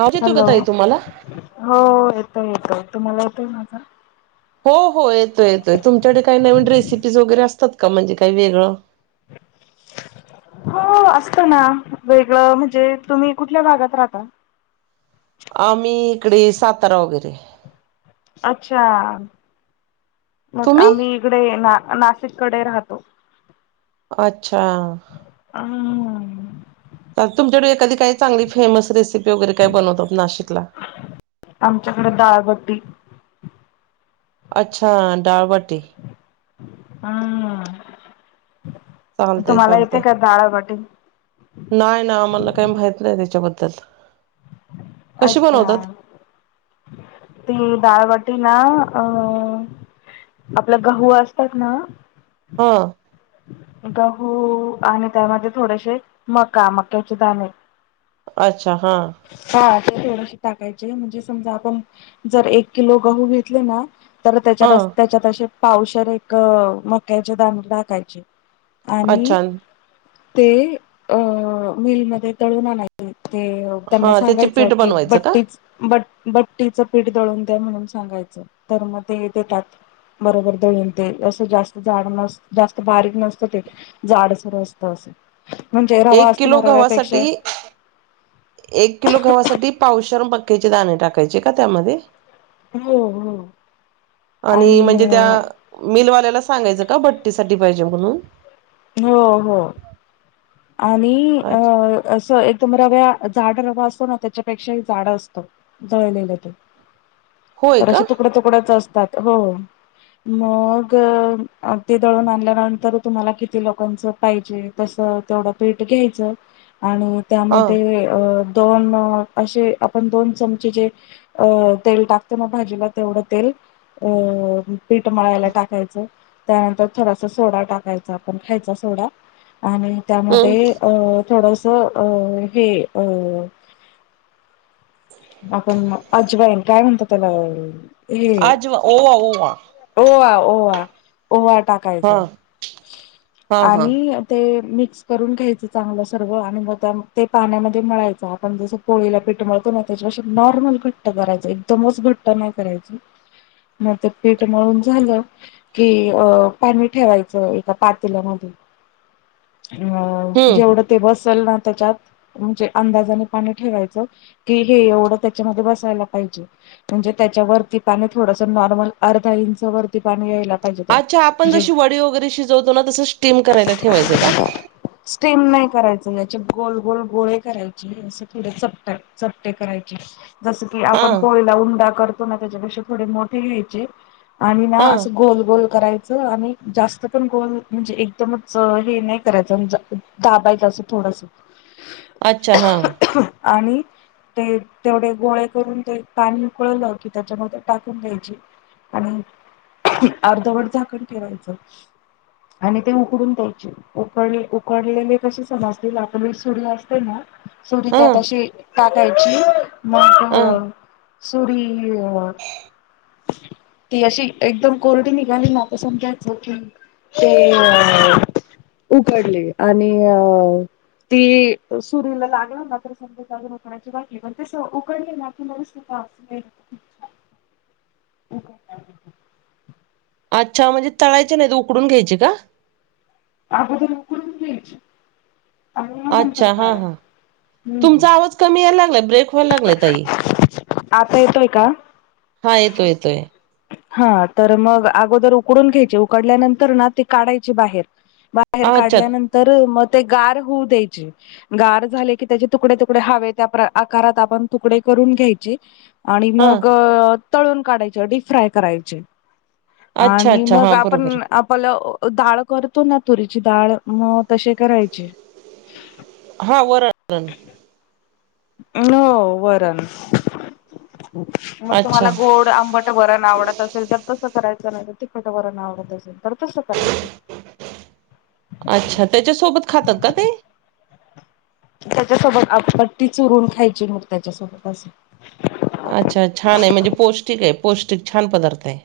आवाज येतोय का हॅलो ताई तुम्हाला? हो येतोय येतोय तुम्हाला येतोय माझा हो हो येतोय येतोय तुमच्याकडे काही नवीन रेसिपीज वगैरे असतात का म्हणजे काही वेगळं हो असत ना वेगळं म्हणजे तुम्ही कुठल्या भागात राहता आम्ही इकडे सातारा वगैरे अच्छा मग तुम्ही? आम्ही इकडे ना नाशिककडे राहतो अच्छा हम्म तर तुमच्याकडे एखादी काही चांगली फेमस रेसिपी वगैरे काय बनवतो नाशिकला आमच्याकडे दाळबट्टी अच्छा दाबाटी हम चालतेय चालतेय नाही ना आम्हाला काही माहित नाही त्याच्याबद्दल कशी अच्छा बनवतात? ती दाळ वाटी ना अ आपल्या गहू असतात ना. हो. गहू आणि त्यामध्ये थोडेसे मका. मक्याचे दाणे. अच्छा, हा. हा ते थोडशी टाकायचे. म्हणजे समजा आपण जर एक किलो गहू घेतले ना. तर त्याच्या हा र त्याच्यात असे पावशर एक मक्याचे दाने टाकायचे. आणि अच्छा ते अ मिलमध्ये दळून आणायचे. ते अ त्यांना हा त्याचे सांगायचं पीठ की बनवायचं का? बट्टीच बट बट्टीचं पीठ दळून द्या म्हणून सांगायचं. तर मग ते देतात. बरोबर दळूण ते. असं जास्त जाड नस जा बारीक नसतं ते. जाड सर असत असं. म्हणजे रवा एक असतो किलो ना. गव्हासाठी रव्यापेक्षा एक किलो गवासाठी पावशरम मक्क्याचे दाणे टाकायचे का? त्यामध्ये. हो हो आणि म्हणजे त्या मिलवाल्याला सांगायचं का? बट्टीसाठी पाहिजे म्हणून. हो हो. आणि अ अच्छा असं एक दम रव्या, जाड रवा असतो ना. त्याच्यापेक्षाही जाड असतो. दळलेलं ते. होय तर का असे तुकड्या तुकड्याच असतात. हो. मग ते दळून आणल्यानंतर तुम्हाला कि ती लोकांच पाहिजे. तस तेवढं पेठ घ्यायचं. आणि हा त्यामध्ये अ दोन असे. आपण दोन चमचे जे अ तेल टाकते मग भाजीला. तेवढं तेल अ पीठ मळायला टाकायचं. त्यानंतर थोडास सोडा टाकायचा. खायचा सोडा. आणि हम् त्यामध्ये अ थोडस अ हे अ आपण अजवाईन. काय म्हणतो त्याला अ अज ओवा, ओवा. ओवा, ओवा, ओवा हा टाकायचा. हा हा आणि ते मिक्स करून घ्यायचं चांगलं सर्व. आणि मग त्या ते पाण्यामध्ये मळायचं. आपण जसं पोळीला पीठ मळतो ना. त्याच्या पेक्षा नॉर्मल घट्ट करायच. एकदमच घट्ट नाही करायच. म ते पीठ मळून झालं. कि अ पाणी ठेवायचं एका पातीलामध्ये. अ हम्म जेवढं ते बसेल ना त्याच्यात. म्हणजे अंदाजाने पाणी ठेवायचं. कि हे एवढं त्याच्यामध्ये बसायला पाहिजे. म्हणजे त्याच्यावरती पाणी थोडस नॉर्मल. अर्धा इंचवर ते पाणी यायला पाहिजे. त्या अच्छा आपण जे जशी वडी वगैरे शिजवतो ना. तसं स्टीम करायला ठेवायचं का? स्टीम नाही करायच. याचे गोल गोल गोळे करायचे. असं थड चपट. चपटे करायचे. जस की हा आपण पोळीला उंडा कर तो ना. त्याच्यापेक्षा थोडे मोठे घ्यायचे. आणि ना हा अस गोल गोल कराय च. आणि जास्त पण गोल म्हणजे एकदमच हे नाही करायचं. दाबायच असं थोडस. अच्छा, ह. आणि. ते तेवढे गोळे करून. ते पाणी उकळलं कि, त्याच्यामध्ये टाकून द्यायची. आणि अर्धवट झाकण ठेरायचं. आणि ते उकडून द्यायचे. उकडले, उकडलेले कसे समजतील. आपली सुरी असते ना. सुरी हा त्यात अशी टाकायची. म अ. सुरी अ ती अशी एकदम कोर्डी निघाली ना. आता समजायचं की हे. अ.. उघडले आणि अ. ते सुरूला लागलं ना, तर समज [unintelligible] तसं उकडले ना की [unintelligible] हो का. अच्छा, म्हणजे तळायचे नाही. उकडून घ्यायचे का, अगोदर उकडून घ्यायची, आणि मग नंतर अच्छा हा हा करायचं. हम् तुमचा आवाज कमी यायला लागला ब्रेक व्हाय लागलाय ताई. आता येतोय का? हा येतो येतोय. हा तर मग अगोदर उकडून घ्यायची, उकडल्यानंतर ना ती काढायची बाहेर बा हेर अच्छा काढल्यानंतर मग, ते गार होऊ द्यायची. गार झाले की, त्यांचे तुकडे तुकडे हवे त्या आकारात आपण तुकडे करून घ्यायचे. आणि हा मग तळून काढायचे, डीप फ्राय करायचे. अच्छा आणि अच्छा मग हा बरोबर आपण, आप पल डाळ करतो ना, तुरीची डाळ मग तसे करायची. हां वरण. हो, वरण मग तुम्हाला अच्छा गोड आंबट. वरण आवडत असेल तर तसं करायचं, नाही तर तिखटं वरण आवडत असेल तर तसं करायचं. अच्छा. तेच्यासोबत खातात का ते, त्याच्यासोबत आपपट्टी चुरून खायची. मग त्याच्यासोबत असं. अच्छा छान आहे. म्हणजे पौष्टिक आहे पौष्टिक छान पदार्थ आहे.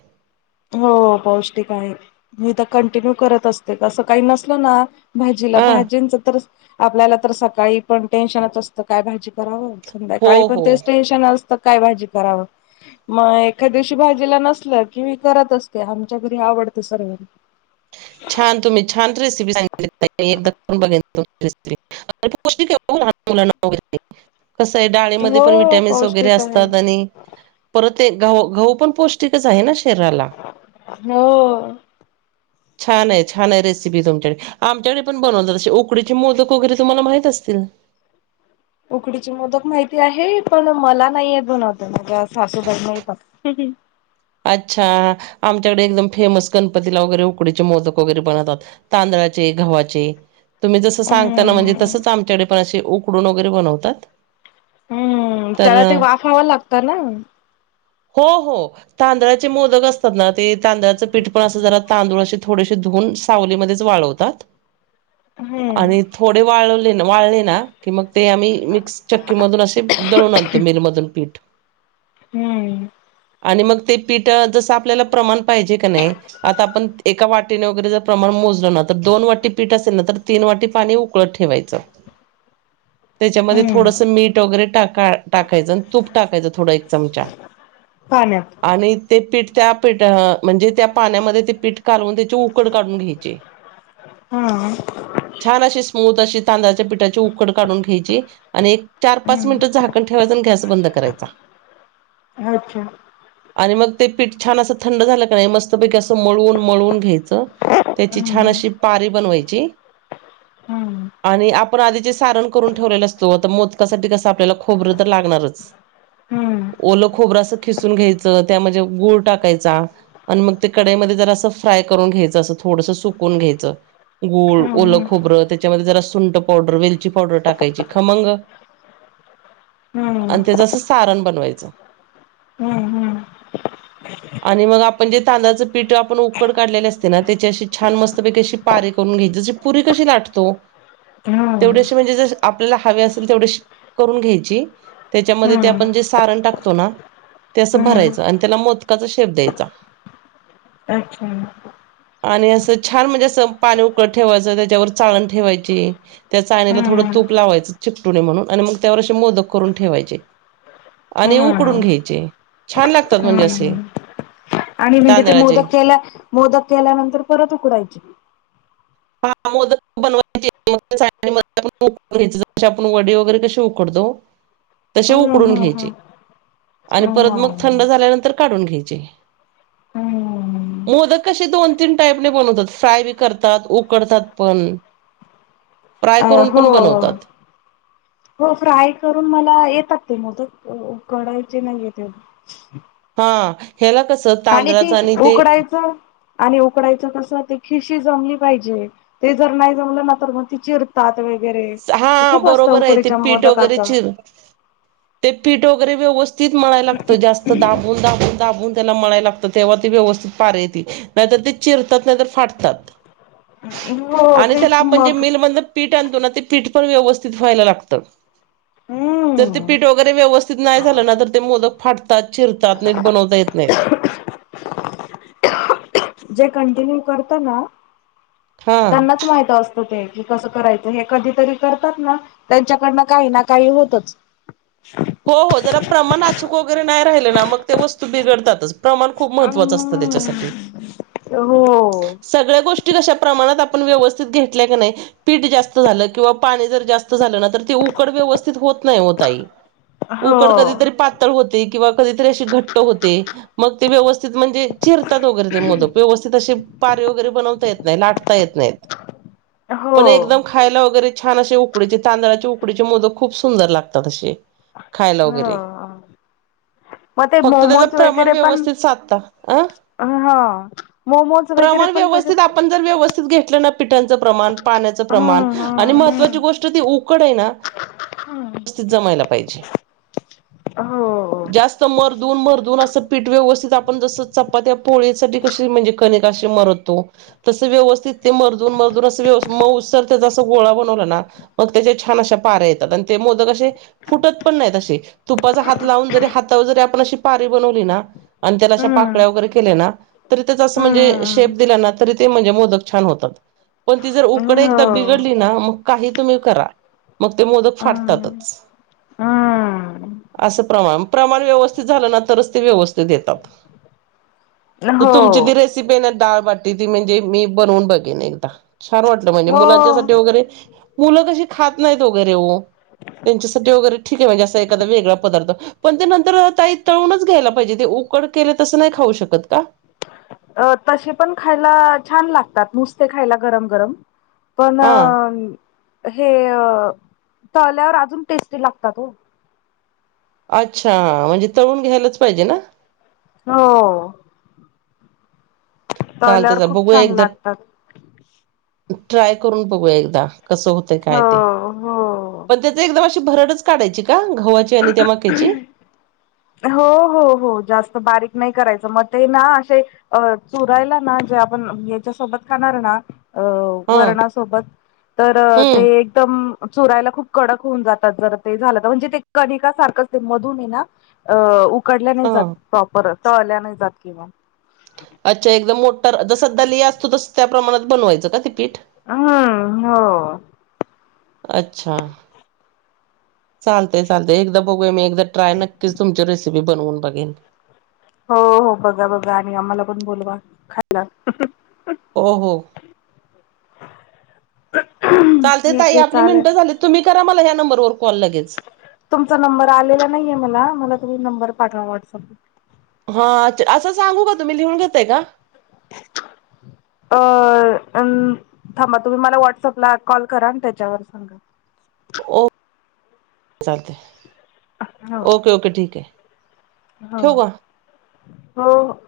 हो, पौष्टिक आहे मी तर कंटिन्यू करत असते, का असं काही नसल ना, भाजीला आ भाजींनच तर आपल्याला तर सकाळी पण टेन्शनच असतं काय भाजी करावं. हो संध्याकाळी पण हो तेेच टेन्श टेन्शन असतं काय भाजी करावं, मग एखादं दिवशी भाजीला नसलं की मग मी. करत असते. आमच्या घरी आवडते सर्वांना. छान तुम्ही छान रेसिपी सांगितली ताई, एकदा करून बघेल तुमची रेसिपी. पौष्टिक ये ओ लहान मुलांना वगैरे, कसंय डाळेमध्ये पण हो विटॅमिन्स वगैरे पौष्टिक आहे असतात. आणि, परत ते घ - गहू पण पौष्टिकच आहे ना शरीराला. हो. छान आहे, छान आहे रेसिपी तुमच्याकडे. आमच्याकडे पण बनवतात, असे उकडीचे मोदक वगैरे तुम्हाला माहित असतील. उकडीची मोदक माहिती आहे. पण मला नाही बनवता येत, माझ्या सासूबाईना येतात. [unintelligible] अच्छा, आमच्याकडे एकदम फेमस गणपतीला वगैरे, उकडीचे मोदक वगैरे बनवतात. तांदळाचे, घव्हाचे. तुम्ही जसं सांगताना म्हणजे, हम्म तसंच आमच्याकडे पण असे उकडून वगैरे बनवतात. हम्म.. तर त्याला ते वाफाव लागतं ना, हो. हो. तांदळाचे मोदक असतात ना, ते तांदळाचं पीठ पण असं जरा तांदूळ असे थोडेसेे धुवून. सावलीमध्येच वाळवतात, हम्म आणि थोडे वाळवले वाळले ना, की मग ते आम्ही मिक्स चक्की मधून असे, दळून आणतो मिल मधून पीठ. हम्म. आणि मग ते पिठं जसं, आपल्याला प्रमाण पाहिजे कणी, आता आपण एका वाटीने वगैरे जर प्रमाण मोजलं ना, तर दोन वाटी पीठ असेल, ना तर तीन वाटी पाणी उकळत ठेवायचं. [unintelligible] त्यांच्यामध्ये हम्म थोडंसं मीठ वगैरे टाका टाकायचं, तूप टाकायचं थोडा एक चमचा. पाण्यात. आणि ते पीठ त्या पीठ म्हणजे, त्या पाण्यामध्ये ते पीठ कालवून त्याची उक उकड काढून घ्यायची. हा छान अशी स्मूथ अशी तांदळाच्या पिठाची उकड काढून घ्यायची आणि एक चार पाच हम्म मिनिटंच झाकण ठेवायचं आणि गॅस बंद करायचा. अच्छा. आणि मग ते पीठ छान असं थंड झालं का नाही मस्त पैकी असं मळून मळून घ्यायचं त्याची छान हम्म अशी पारी बनवायची हम्म आणि आपण आधीजे सारण करून ठेवलेले असतो आता मोदकासाठी कसं आपल्याला खोबरं तर लागणारच हम्म ओलं खोबर अस खिसून घ्यायचं त्या म्हजे गुळ टाकायचा आणि मग ते कडाईमध्ये जरासं फ्राय करून घ्यायचं असं थोडंस सुकून घ्यायचं गूळ ओलं हम्म खोबरं त्याच्यामध्ये जरा सुंट पावडर वेलची पावडर टाकायची खमंग [unintelligible] हम्म आणि तेज असं सारण बनवायचं. हम्म हम्म आणि मग आपण जे तांदळाचं पीठ आपण उकड काढलेले असते ना त्याची अशी छान मस्तपैकी अशी पारे करून घ्यायची जशी पुरी कशी लाटतो हम्म तेवढे हम्म अशे म्हणजे जशे आपल्याला हवे असेल तेवढे करून घ्यायची त्याच्यामध्ये हम्म आपण जस सारण टाकतो ना ते असं हम्म भरायचं आणि त्याला मोदकाचा शेप द्यायचा. अच्छा आणि असं छान म्हणजे असं पाणी उकडत ठेवायचं त्याच्यावर चाळण ठेवायची त्या चाळनीला थोडं हम्म तूप लावायचं चिकटुणे म्हणून,, आणि मग त्यावर असे मोदक करून ठेवायचे,, आणि उकडून हम्म घ्यायचे. छान लागतात म्हणजे असे हम्म,, आणि म्हणजे ते तांदळाचे मोदक ख्यायला मोदक केल्यानंतर परत उकडायचे हा,, मोदक बनवायचे घ्यायच, जशी आपण वडे वगैरे कसे उकडतो तशे हम्म उकडून घ्यायचे,, हम्म आणि हम्म परत मग थंड हम्म झाल्यानंतर काढून घ्यायचे. हम्म मोदक कसेे दोन तीन टाईपने बनवतात,, फ्राय बी करतात, ऊकऽ उकडतात पण फ्राय अ,, करून हो. पण बनवतात हो, फ्राय करून, मला येतात ते मोदक, ऊकडायचे नाही येत. हां,,, ह्याला कस आणि ते,, उकडायचं आणि उकडायचं कस? ते खिशी जमली पाहिजे,, ते जर नाही जमलं ना तर मग ती चिर तात वगैरे,, ते हा खूप असतं बरोबर आहे ते उकडीच्या पीठ मोदकाच. वगैरे चिर ते पीठ वगैरे व्यवस्थित मळाय लागतं,, जास्त दाबून, दाबून, दाबून त्याला मळाय लागत,, तेव्हा ते व्यवस्थित पार येतय, नाहीतर ते चिरतात नाहीतर, फाटतात. हो आणि त्याला तेच आपण जे मग मिलमधन पीठ आणतो ना,, ते पीठ पण व्यवस्थित व्हायला लागतं. तर ते हम्म पीठ वगैरे व्यवस्थित नाही झालं ना,, तर ते मोदक फाटत तात,, चिर तात,, नीट बनवता येत नाहीत. जे कंटिन्यू करतात ना,, हा त्यांनाच माहित असत ते,, की कसं करायचं,, हे कधीतरी करतात ना त्यांच्याकडनं काही ना काही होतच. हो, हो, जरा प्रमाण अचूक वगैरे नाही राहिले ना,, मग ते वस्तू बिघडतातच. प्रमाण खूप अ महत्वाचं असतं त्याच्यासाठी. हो सगळ्या गोष्टी कश्या प्रमाणात आपण व्यवस्थित घेतल्या का नाही पीठ जास्त झालं,, किंवा पाणी जर जास्त झालं,, ना तर ते उकड व्यवस्थित होत नाही, हो ताई हो उकड कधीतरी पातळ होते. किंवा कधीतरी अशी घट्ट होते. मग ते व्यवस्थित म्हणजे चिरतात वगैरे ते मोदक. व्यवस्थित असे पारे वगैरे बनवता येत नाही. लाटता येत नाहीत. पण हो एकदम खायला वगैरे छान असे उकडीचे, तांदळाचे उकडीचे मोदक खूप सुंदर लागतात असे. खायला हो वगैरे हा मग ते फक्त त्याचं मोमोज प्रमाण वगैरे पण व्यवस्थित साधता अ हा मोमोज वगैरे प्रमाण पण तसेच व्यवस्थित आपण जर व्यवस्थित घेतलं ना, पिठांचं प्रमाण पाण्याचं प्रमाण हम्म आणि महत्वाची हम्म गोष्ट ती उकड आहे ना हम्म व्यवस्थित जमायला पाहिजे. हो. जास्त मरदून मरदून असं पीठ व्यवस्थित आपण जस चपात्या पोळीसाठी कशी म्हणजे कनिक अशी मरदतो. तस व्यवस्थित ते मर्जून मर्जून असं व्यवस्थ मऊ सर त्याच अस गोळा बनवला ना मग त्याच्या छान अशा पार्या येतात,, आणि ते मोदक असे फुटत पण नाही तशी. तुपाचा हात लावून जरी हातावर जरी आपण अशी पारी बनवली ना आणि त्याला अशा हम्म पाकळ्या वगैरे केलं ना. आस म्हणजे हम्म शेप दि ना तरी ते म्हणजे मोदक छान होतात. पण ती जर उकडं एकदा हो बिघडली ना मग काही तुम्ही करा मग ते मोदक हम्म फाटतातच. हम्म असं प्रमाण. प्रमाण व्यवस्थित झालं ना तरच ते व्यवस्थित येतात. तर हो तुमची जी रेसिपी आहे ना डाळबाटी ती म्हणजे मी बनवून बघेन एकदा. छान वाटत म्हणजे हो मुलांच्यासाठी वगैरे. मुलं कशी खात नाहीत ओ वगैरे ओ,, त्यांच्यासाठी वगैरे ठीक आहे म्हणजे आसा एखादा वेगळा पदार्थ पण ते नंतर अ ताई तळूनच घ्यायला पाहिजे ते उकड केले तसं नाही खाऊ शकत का? अ तसे पण खायला छान लागतात. नुसते खायला गरम गरम. पण अ हा हे अ तळल्यावर अजून टेस्टी लागतात हो. अच्छा म्हणजे तळून घ्यायलाच पाहिजे ना? हो चालत तळल्यावर चालत खूप बघूया. छान एकदा लागतात ट्राय करून बघूया एकदा. कसं होतय काय ते. हो हो पण. त्याच एकदम अशी भरडच काढायची का? घव्हाची आणि त्या मक्याची. हो हो हो जास्त बारीक नाही करायचा. मग ते ना असे अ चुरायला ना जे आपण याच्यासोबत खाणार ना अ हा वरणासोबत तर अ हम्म ते म चुरायला खूप कडक होऊन जातात. जर ते झालं तर. म्हणजे ते कणिका सारखंच ते मधून ये ना अ उकडल्या नाही हा जात. प्रॉपर तळल्या नाही जात कि म. अच्छा एकदम मोटर जसं दलिया असतो तसं त्या प्रमाणात बनवायचं का ते पीठ? हम्म हो अच्छा चालतय चालतय एकदा बघूया मी एकदा ट्राय नक्कीच तुमच्या रेसिपी बनवून बघेन. हो हो बघा बघा. आणि आम्हाला पण बोलवा खायला. हो हो चालतय ठीक ताई आहे आपली चालेल मिनटं झाली. तुम्ही करा मला या नंबरवर कॉल लगेच. तुमचा नंबर आलेला नाहीये मला. मला तुम्ही नंबर पाठवा व्हॉट्सअप. हा अच्छा असं सांगू का तुम्ही लिहून घेताय का? अ अन थांबा तुम्ही मला व्हॉट्सअपला कॉल करा. आणि त्याच्यावर सांगा. ओक चालतंय. ओके ओके ठीक आहे. ठेवू हं का हो हो